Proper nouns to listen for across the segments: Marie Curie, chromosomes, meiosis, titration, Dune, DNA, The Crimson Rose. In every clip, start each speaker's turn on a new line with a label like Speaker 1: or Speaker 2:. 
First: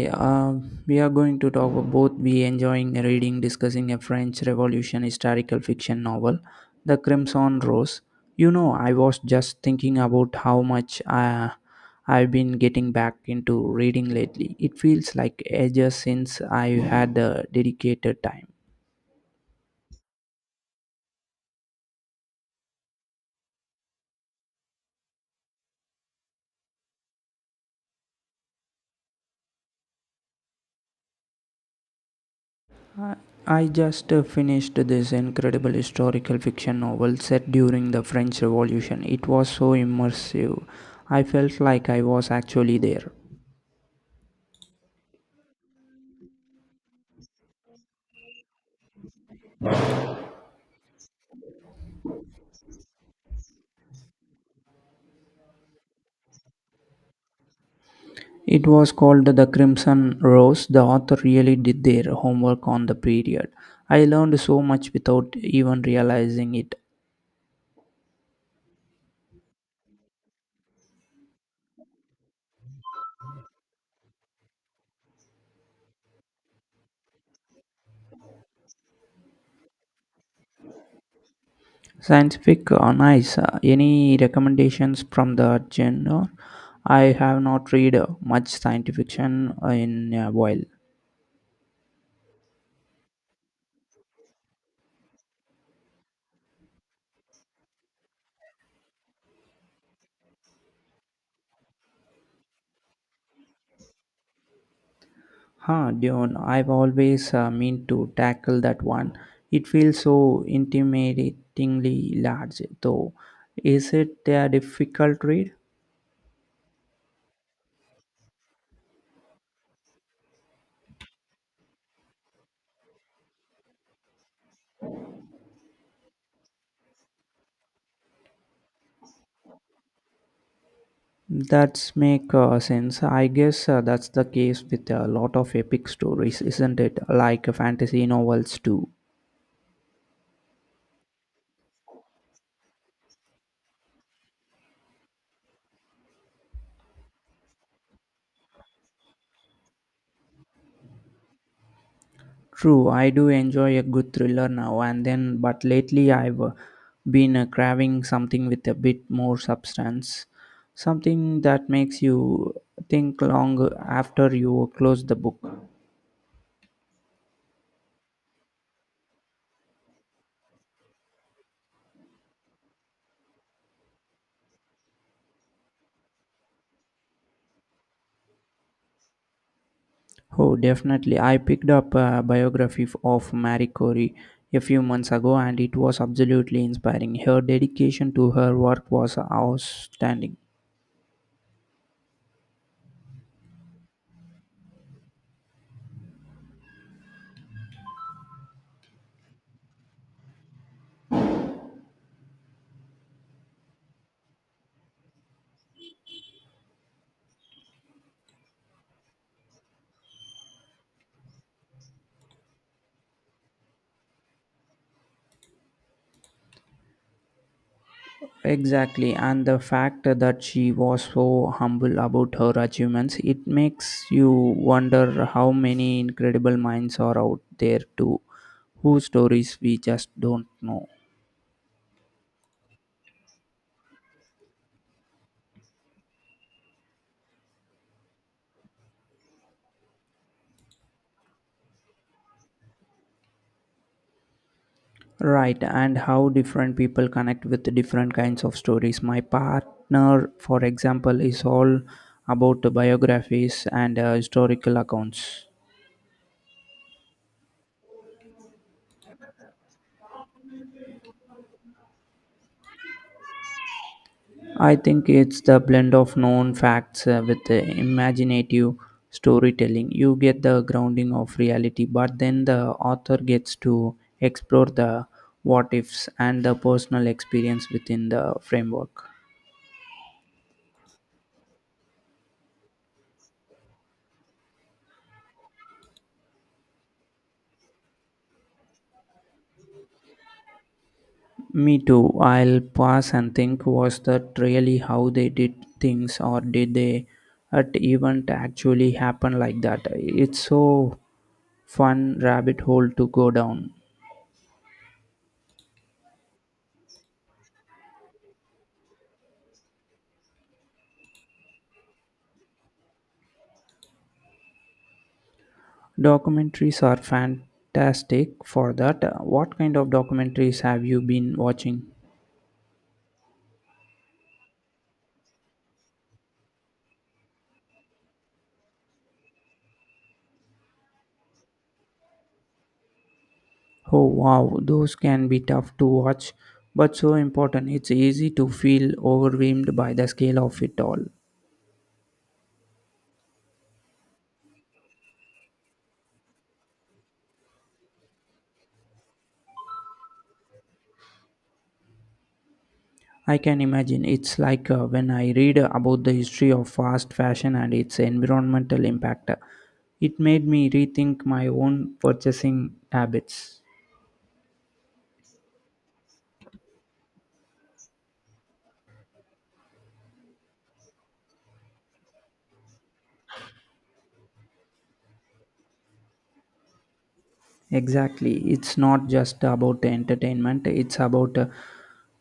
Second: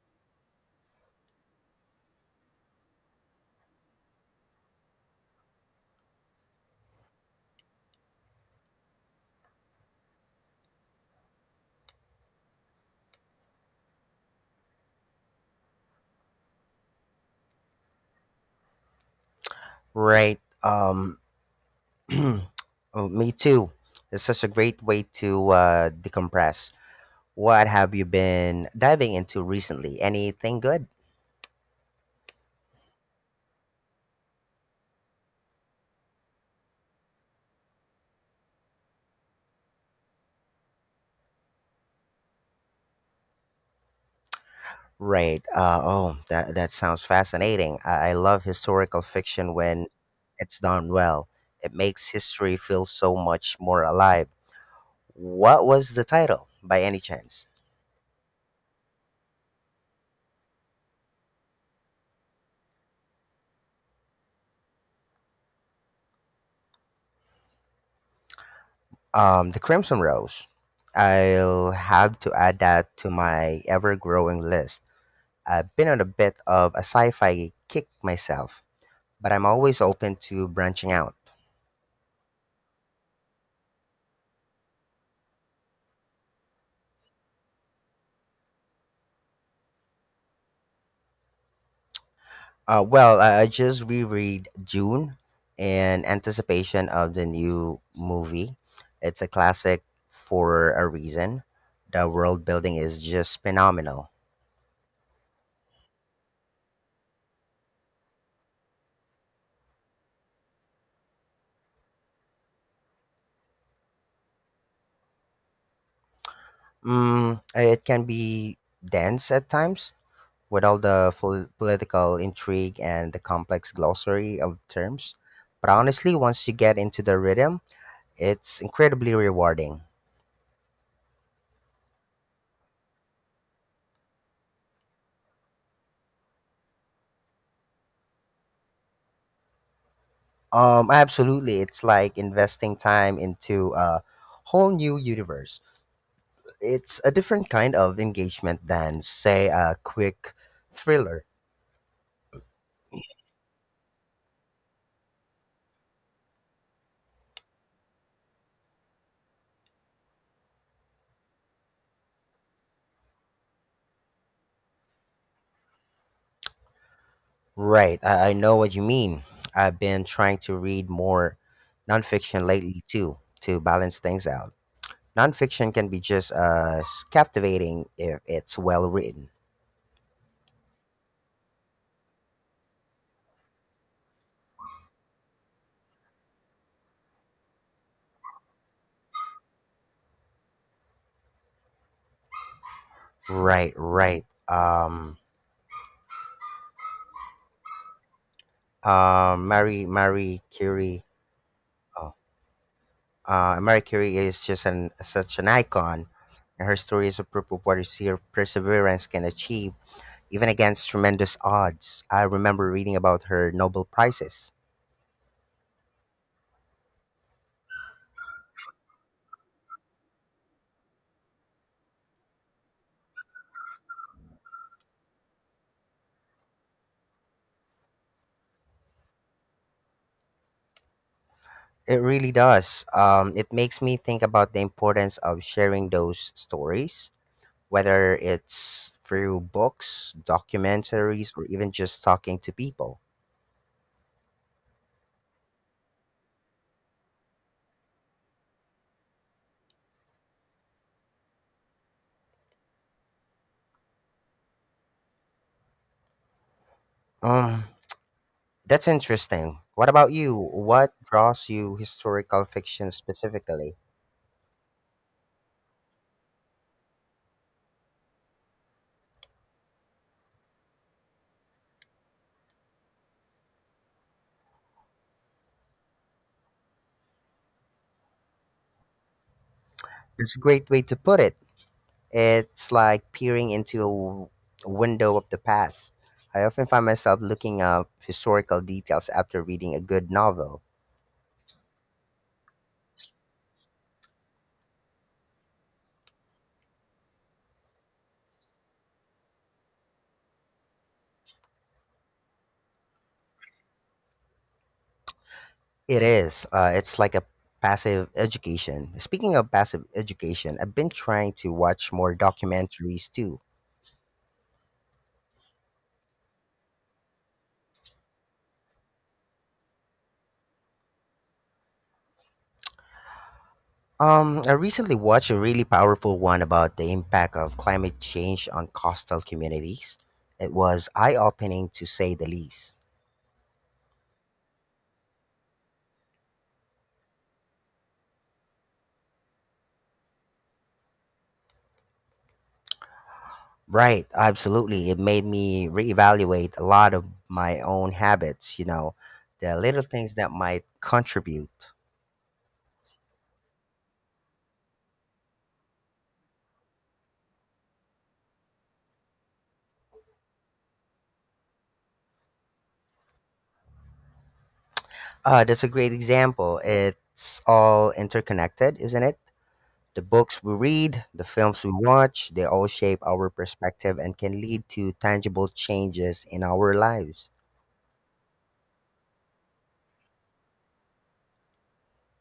Speaker 1: Yeah, um, we are going to talk about both be enjoying reading, discussing a French Revolution historical fiction novel, The Crimson Rose. You know, I was just thinking about how much I've been getting back into reading lately. It feels like ages since I had a dedicated time.
Speaker 2: Right. Oh, me too. It's such a great way to decompress. What have you been diving into recently? Anything good?
Speaker 1: I just finished this incredible historical fiction novel set during the French Revolution. It was so immersive. I felt like I was actually there.
Speaker 2: Right. Oh, that sounds fascinating. I love historical fiction when it's done well. It makes history feel so much more alive. What was the title, by any chance?
Speaker 1: It was called "The Crimson Rose." The author really did their homework on the period. I learned so much without even realizing it.
Speaker 2: The Crimson Rose. I'll have to add that to my ever-growing list. I've been on a bit of a sci-fi kick myself, but I'm always open to branching out.
Speaker 1: Scientific on ice. Any recommendations from the genre? I have not read much science fiction in a while.
Speaker 2: Well, I just reread *Dune* in anticipation of the new movie. It's a classic for a reason. The world building is just phenomenal.
Speaker 1: Huh, Dune. I've always meant to tackle that one. It feels so intimidatingly large, though. Is it a difficult read?
Speaker 2: Mm, it can be dense at times with all the full political intrigue and the complex glossary of terms. But honestly, once you get into the rhythm, it's incredibly rewarding.
Speaker 1: That's make sense. I guess that's the case with a lot of epic stories, isn't it? Like fantasy novels too.
Speaker 2: Absolutely. It's like investing time into a whole new universe. It's a different kind of engagement than, say, a quick thriller.
Speaker 1: True, I do enjoy a good thriller now and then, but lately I've been craving something with a bit more substance, something that makes you think long after you close the book.
Speaker 2: Right. I know what you mean. I've been trying to read more nonfiction lately, too, to balance things out. Nonfiction can be just as captivating if it's well written.
Speaker 1: Oh, definitely. I picked up a biography of Marie Curie a few months ago, and it was absolutely inspiring. Her dedication to her work was outstanding.
Speaker 2: Right, right. Marie Curie. Oh, Marie Curie is just an such an icon. And her story is a proof of what sheer perseverance can achieve, even against tremendous odds. I remember reading about her Nobel prizes.
Speaker 1: Exactly, and the fact that she was so humble about her achievements, it makes you wonder how many incredible minds are out there too, whose stories we just don't know.
Speaker 2: It really does. It makes me think about the importance of sharing those stories whether it's through books, documentaries, or even just talking to people.
Speaker 1: Right, and how different people connect with different kinds of stories. My partner, for example, is all about the biographies and historical accounts.
Speaker 2: Um, that's interesting. What about you? What draws you historical fiction specifically?
Speaker 1: I think it's the blend of known facts with the imaginative storytelling. You get the grounding of reality, but then the author gets to explore the what ifs and the personal experience within the framework.
Speaker 2: It's a great way to put it. It's like peering into a window of the past. I often find myself looking up historical details after reading a good novel.
Speaker 1: Me too. I'll pause and think, was that really how they did things, or did they at event actually happen like that? It's so fun rabbit hole to go down.
Speaker 2: It is. It's like a passive education. Speaking of passive education, I've been trying to watch more documentaries too.
Speaker 1: Documentaries are fantastic for that. What kind of documentaries have you been watching?
Speaker 2: I recently watched a really powerful one about the impact of climate change on coastal communities. It was eye-opening to say the least.
Speaker 1: Oh wow, those can be tough to watch, but so important. It's easy to feel overwhelmed by the scale of it all.
Speaker 2: Right, absolutely. It made me reevaluate a lot of my own habits, you know, the little things that might contribute.
Speaker 1: I can imagine. It's like when I read about the history of fast fashion and its environmental impact. It made me rethink my own purchasing habits.
Speaker 2: That's a great example. It's all interconnected, isn't it? The books we read, the films we watch, they all shape our perspective and can lead to tangible changes in our lives.
Speaker 1: Exactly. It's not just about the entertainment, it's about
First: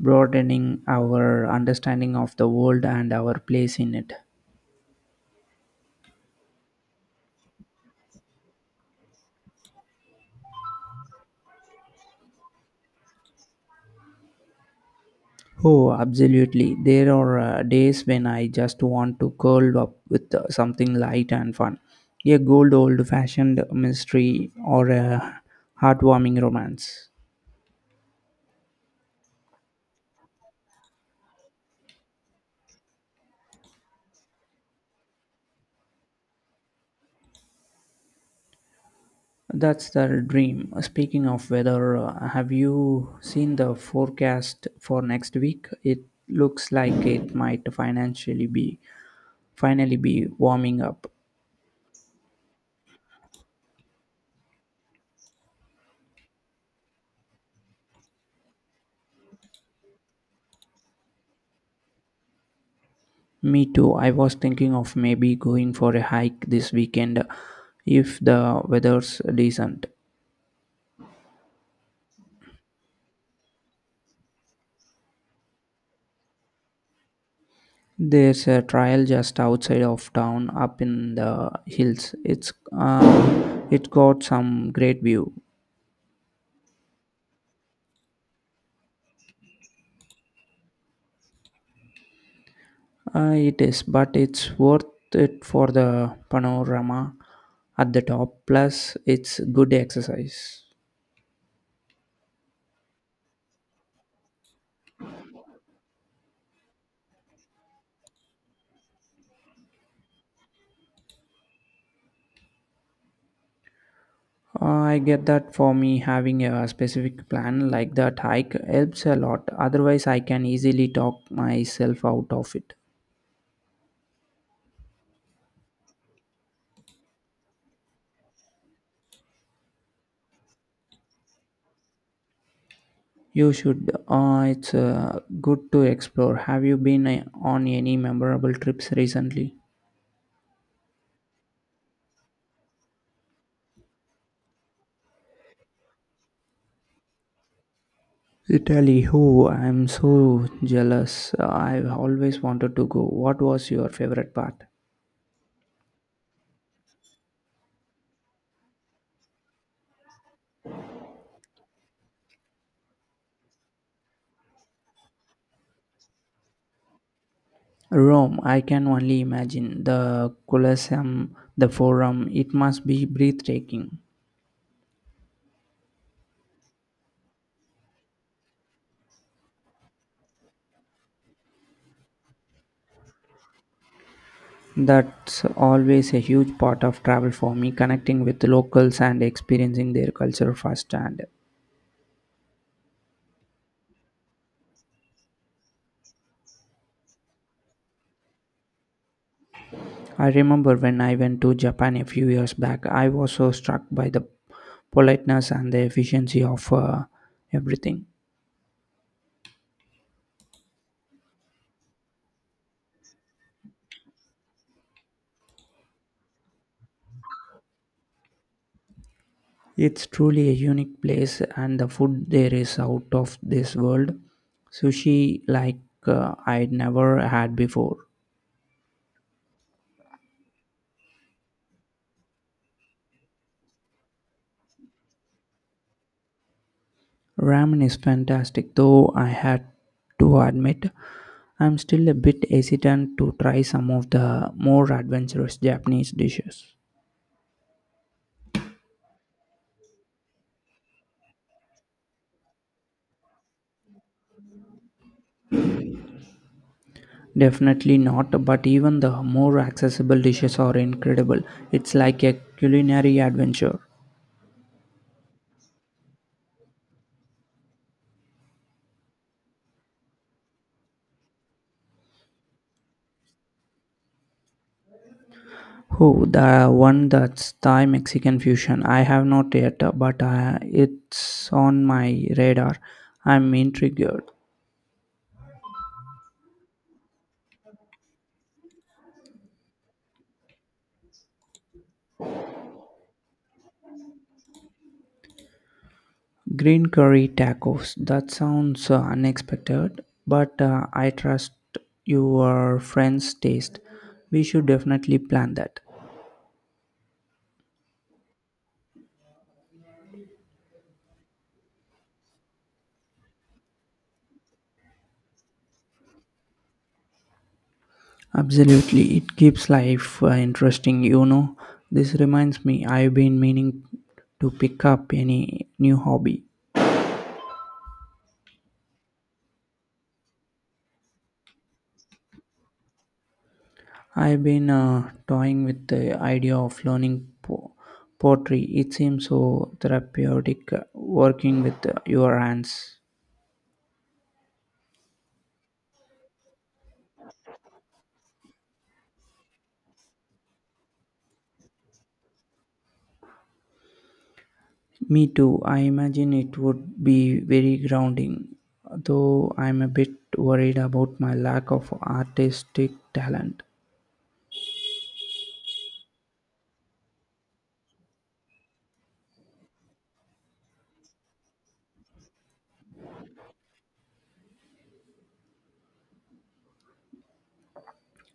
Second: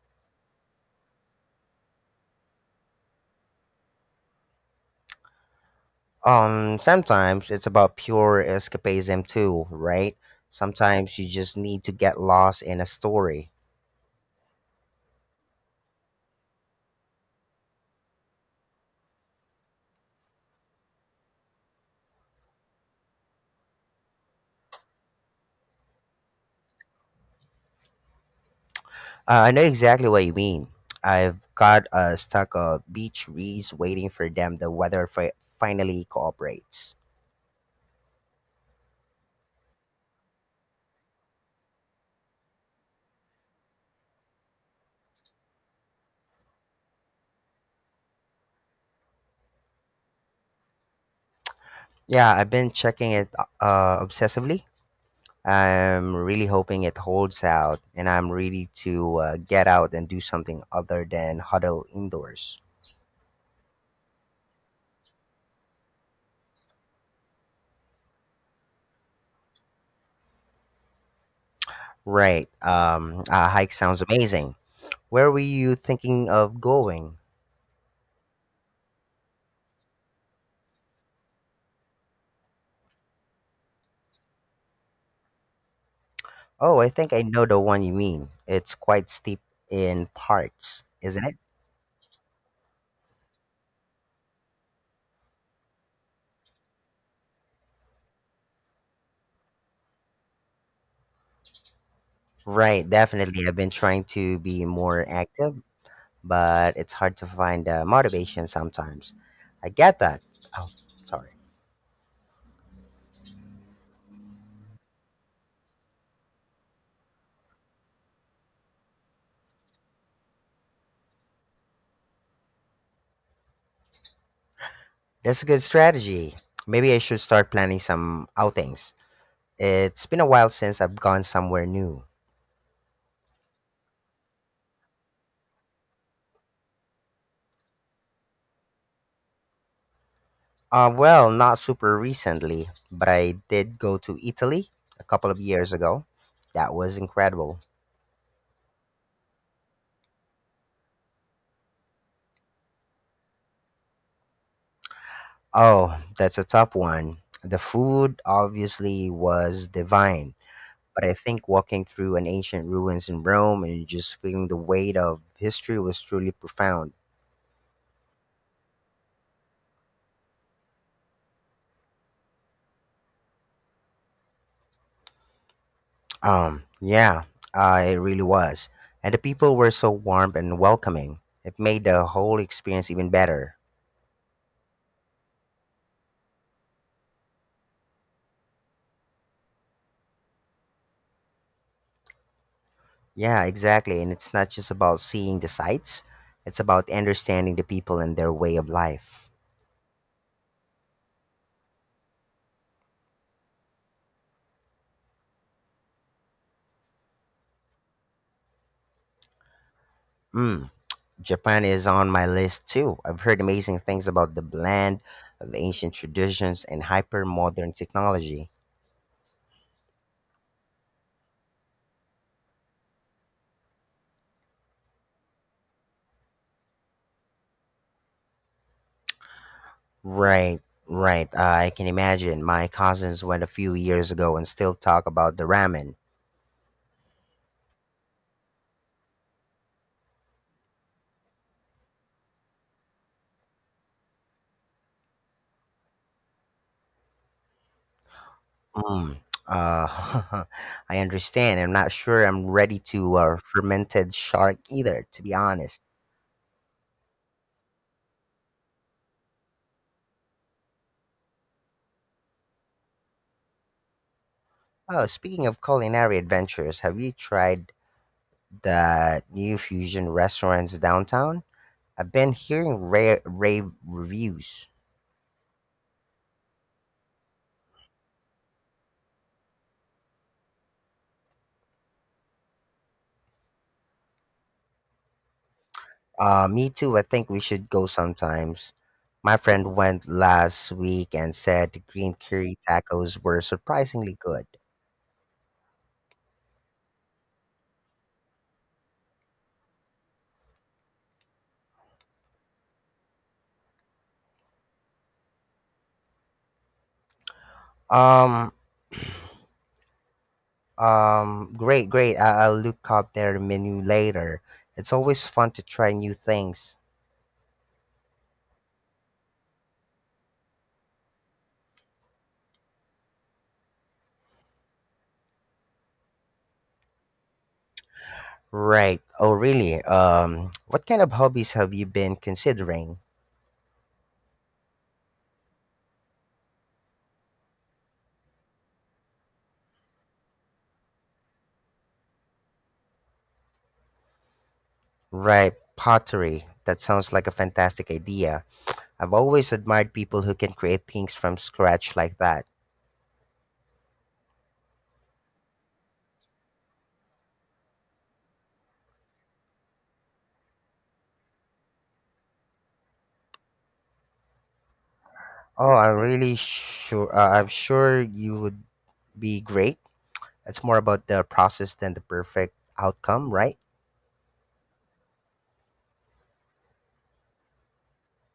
Speaker 1: broadening our understanding of the world and our place in it.
Speaker 2: Sometimes it's about pure escapism too, right? Sometimes you just need to get lost in a story.
Speaker 1: Oh, absolutely. There are days when I just want to curl up with something light and fun. A good old fashioned mystery or a heartwarming romance.
Speaker 2: I know exactly what you mean. I've got a stack of beach reads waiting for them. The weather finally cooperates.
Speaker 1: That's the dream. Speaking of weather, have you seen the forecast for next week? It looks like it might financially be finally be warming up.
Speaker 2: Yeah, I've been checking it obsessively. I'm really hoping it holds out, and I'm ready to get out and do something other than huddle indoors.
Speaker 1: Me too. I was thinking of maybe going for a hike this weekend if the weather's decent.
Speaker 2: Right. A hike sounds amazing. Where were you thinking of going?
Speaker 1: There's a trail just outside of town up in the hills. It's it got some great view.
Speaker 2: Oh, I think I know the one you mean. It's quite steep in parts, isn't it?
Speaker 1: It is, but it's worth it for the panorama at the top. Plus, it's good exercise.
Speaker 2: Right, definitely. I've been trying to be more active, but it's hard to find motivation sometimes. I get that. Oh, sorry.
Speaker 1: I get that. For me, having a specific plan like that hike helps a lot. Otherwise, I can easily talk myself out of it.
Speaker 2: That's a good strategy. Maybe I should start planning some outings. It's been a while since I've gone somewhere new.
Speaker 1: You should. It's good to explore. Have you been on any memorable trips recently?
Speaker 2: Well, not super recently, but I did go to Italy a couple of years ago. That was incredible.
Speaker 1: Italy, who I'm so jealous. I've always wanted to go. What was your favorite part?
Speaker 2: Oh, that's a tough one. The food obviously was divine, but I think walking through an ancient ruins in Rome and just feeling the weight of history was truly profound.
Speaker 1: Rome, I can only imagine. The Colosseum, the Forum, it must be breathtaking.
Speaker 2: Yeah, it really was. And the people were so warm and welcoming. It made the whole experience even better.
Speaker 1: That's always a huge part of travel for me, connecting with locals and experiencing their culture firsthand.
Speaker 2: Yeah, exactly. And it's not just about seeing the sights, it's about understanding the people and their way of life.
Speaker 1: I remember when I went to Japan a few years back, I was so struck by the politeness and the efficiency of everything.
Speaker 2: Mm. Japan is on my list too. I've heard amazing things about the blend of ancient traditions and hyper modern technology.
Speaker 1: It's truly a unique place, and the food there is out of this world. Sushi, like I'd never had before.
Speaker 2: Right, right. I can imagine. My cousins went a few years ago and still talk about the ramen.
Speaker 1: Ramen is fantastic, though I had to admit I'm still a bit hesitant to try some of the more adventurous Japanese dishes.
Speaker 2: Mm. Uh, I understand. I'm not sure I'm ready to fermented shark either, to be honest.
Speaker 1: Definitely not, but even the more accessible dishes are incredible. It's like a culinary adventure.
Speaker 2: Oh, speaking of culinary adventures, have you tried the new fusion restaurants downtown? I've been hearing rare rave reviews.
Speaker 1: Oh, the one that's Thai Mexican fusion. I have not yet, but it's on my radar. I'm intrigued.
Speaker 2: Me too. I think we should go sometimes. My friend went last week and said the green curry tacos were surprisingly good.
Speaker 1: Green curry tacos. That sounds unexpected, but I trust your friend's taste. We should definitely plan that.
Speaker 2: Um, great. I'll look up their menu later. It's always fun to try new things.
Speaker 1: Absolutely, it keeps life interesting. You know, this reminds me, I've been meaning to pick up any new hobby.
Speaker 2: Right. Oh, really? What kind of hobbies have you been considering?
Speaker 1: I've been toying with the idea of learning pottery. It seems so therapeutic working with your hands.
Speaker 2: Right, pottery. That sounds like a fantastic idea. I've always admired people who can create things from scratch like that.
Speaker 1: Me too. I imagine it would be very grounding, though I'm a bit worried about my lack of artistic talent.
Speaker 2: Oh, I'm really sure. I'm sure you would be great. It's more about the process than the perfect outcome, right?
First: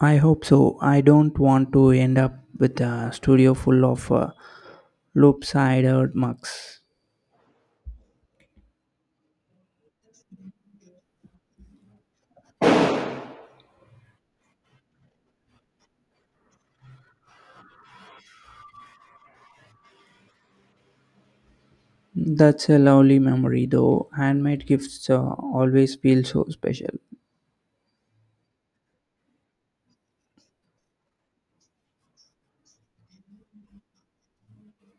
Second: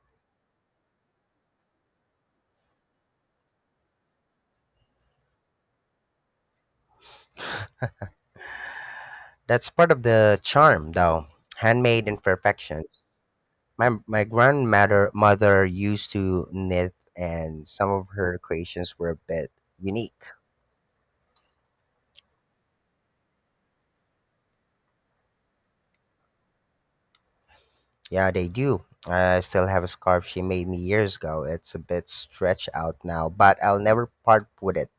Speaker 1: I hope so. I don't want to end up with a studio full of loop-sided mugs.
Speaker 2: That's part of the charm, though. Handmade imperfections. My grandmother mother used to knit, and some of her creations were a bit unique.
Speaker 1: That's a lovely memory, though. Handmade gifts always feel so special.
Speaker 2: Yeah, they do. I still have a scarf she made me years ago. It's a bit stretched out now, but I'll never part with it.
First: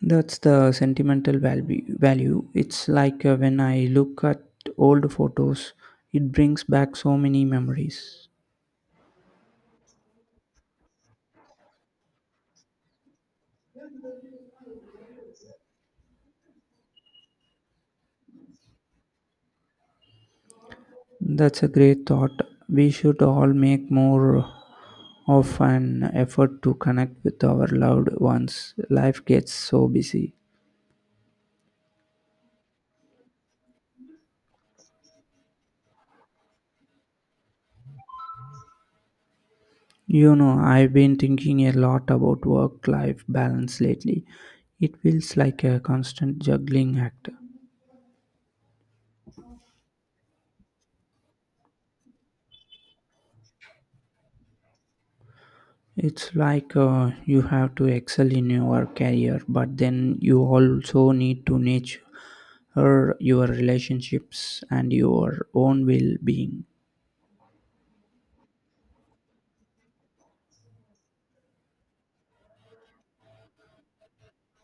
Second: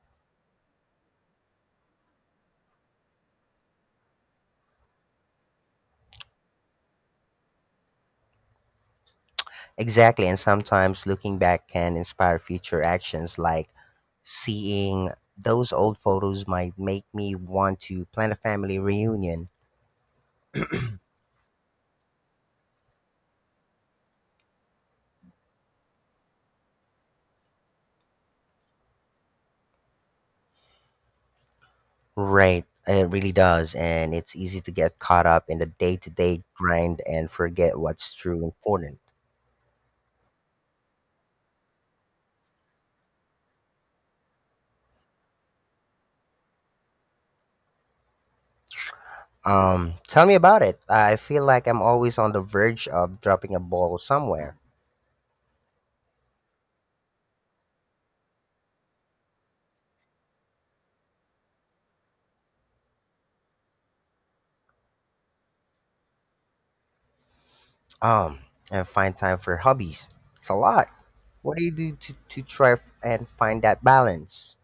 Speaker 1: That's the sentimental value. It's like when I look at old photos, it brings back so many memories.
Speaker 2: Exactly, and sometimes looking back can inspire future actions like seeing those old photos might make me want to plan a family reunion.
Speaker 1: That's a great thought. We should all make more of an effort to connect with our loved ones. Life gets so busy.
Speaker 2: Right, it really does, and it's easy to get caught up in the day-to-day grind and forget what's true important.
Speaker 1: You know, I've been thinking a lot about work life balance lately. It feels like a constant juggling act.
Speaker 2: Tell me about it. I feel like I'm always on the verge of dropping a ball somewhere.
Speaker 1: It's like you have to excel in your career, but then you also need to nurture your relationships and your own well being.
Speaker 2: Um, and find time for hobbies. It's a lot. What do you do to try and find that balance?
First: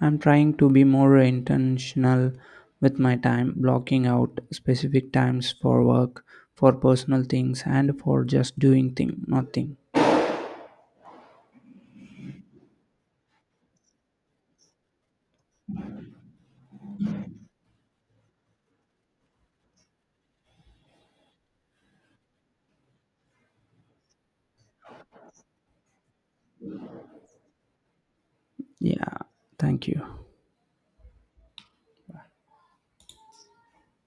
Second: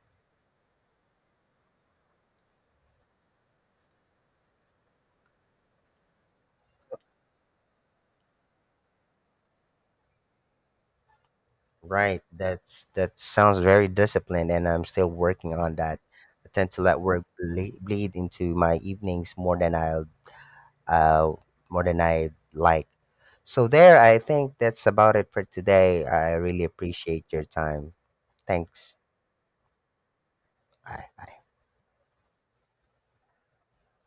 Speaker 1: I'm trying to be more intentional with my time, blocking out specific times for work, for personal things, and for just nothing.
Speaker 2: Right. That sounds very disciplined, and I'm still working on that. I tend to let work bleed into my evenings more than I'll uh, more than I like. So there, I think that's about it for today. I really appreciate your time. Thanks.
Speaker 1: Yeah, thank you.
Speaker 2: Bye. Bye.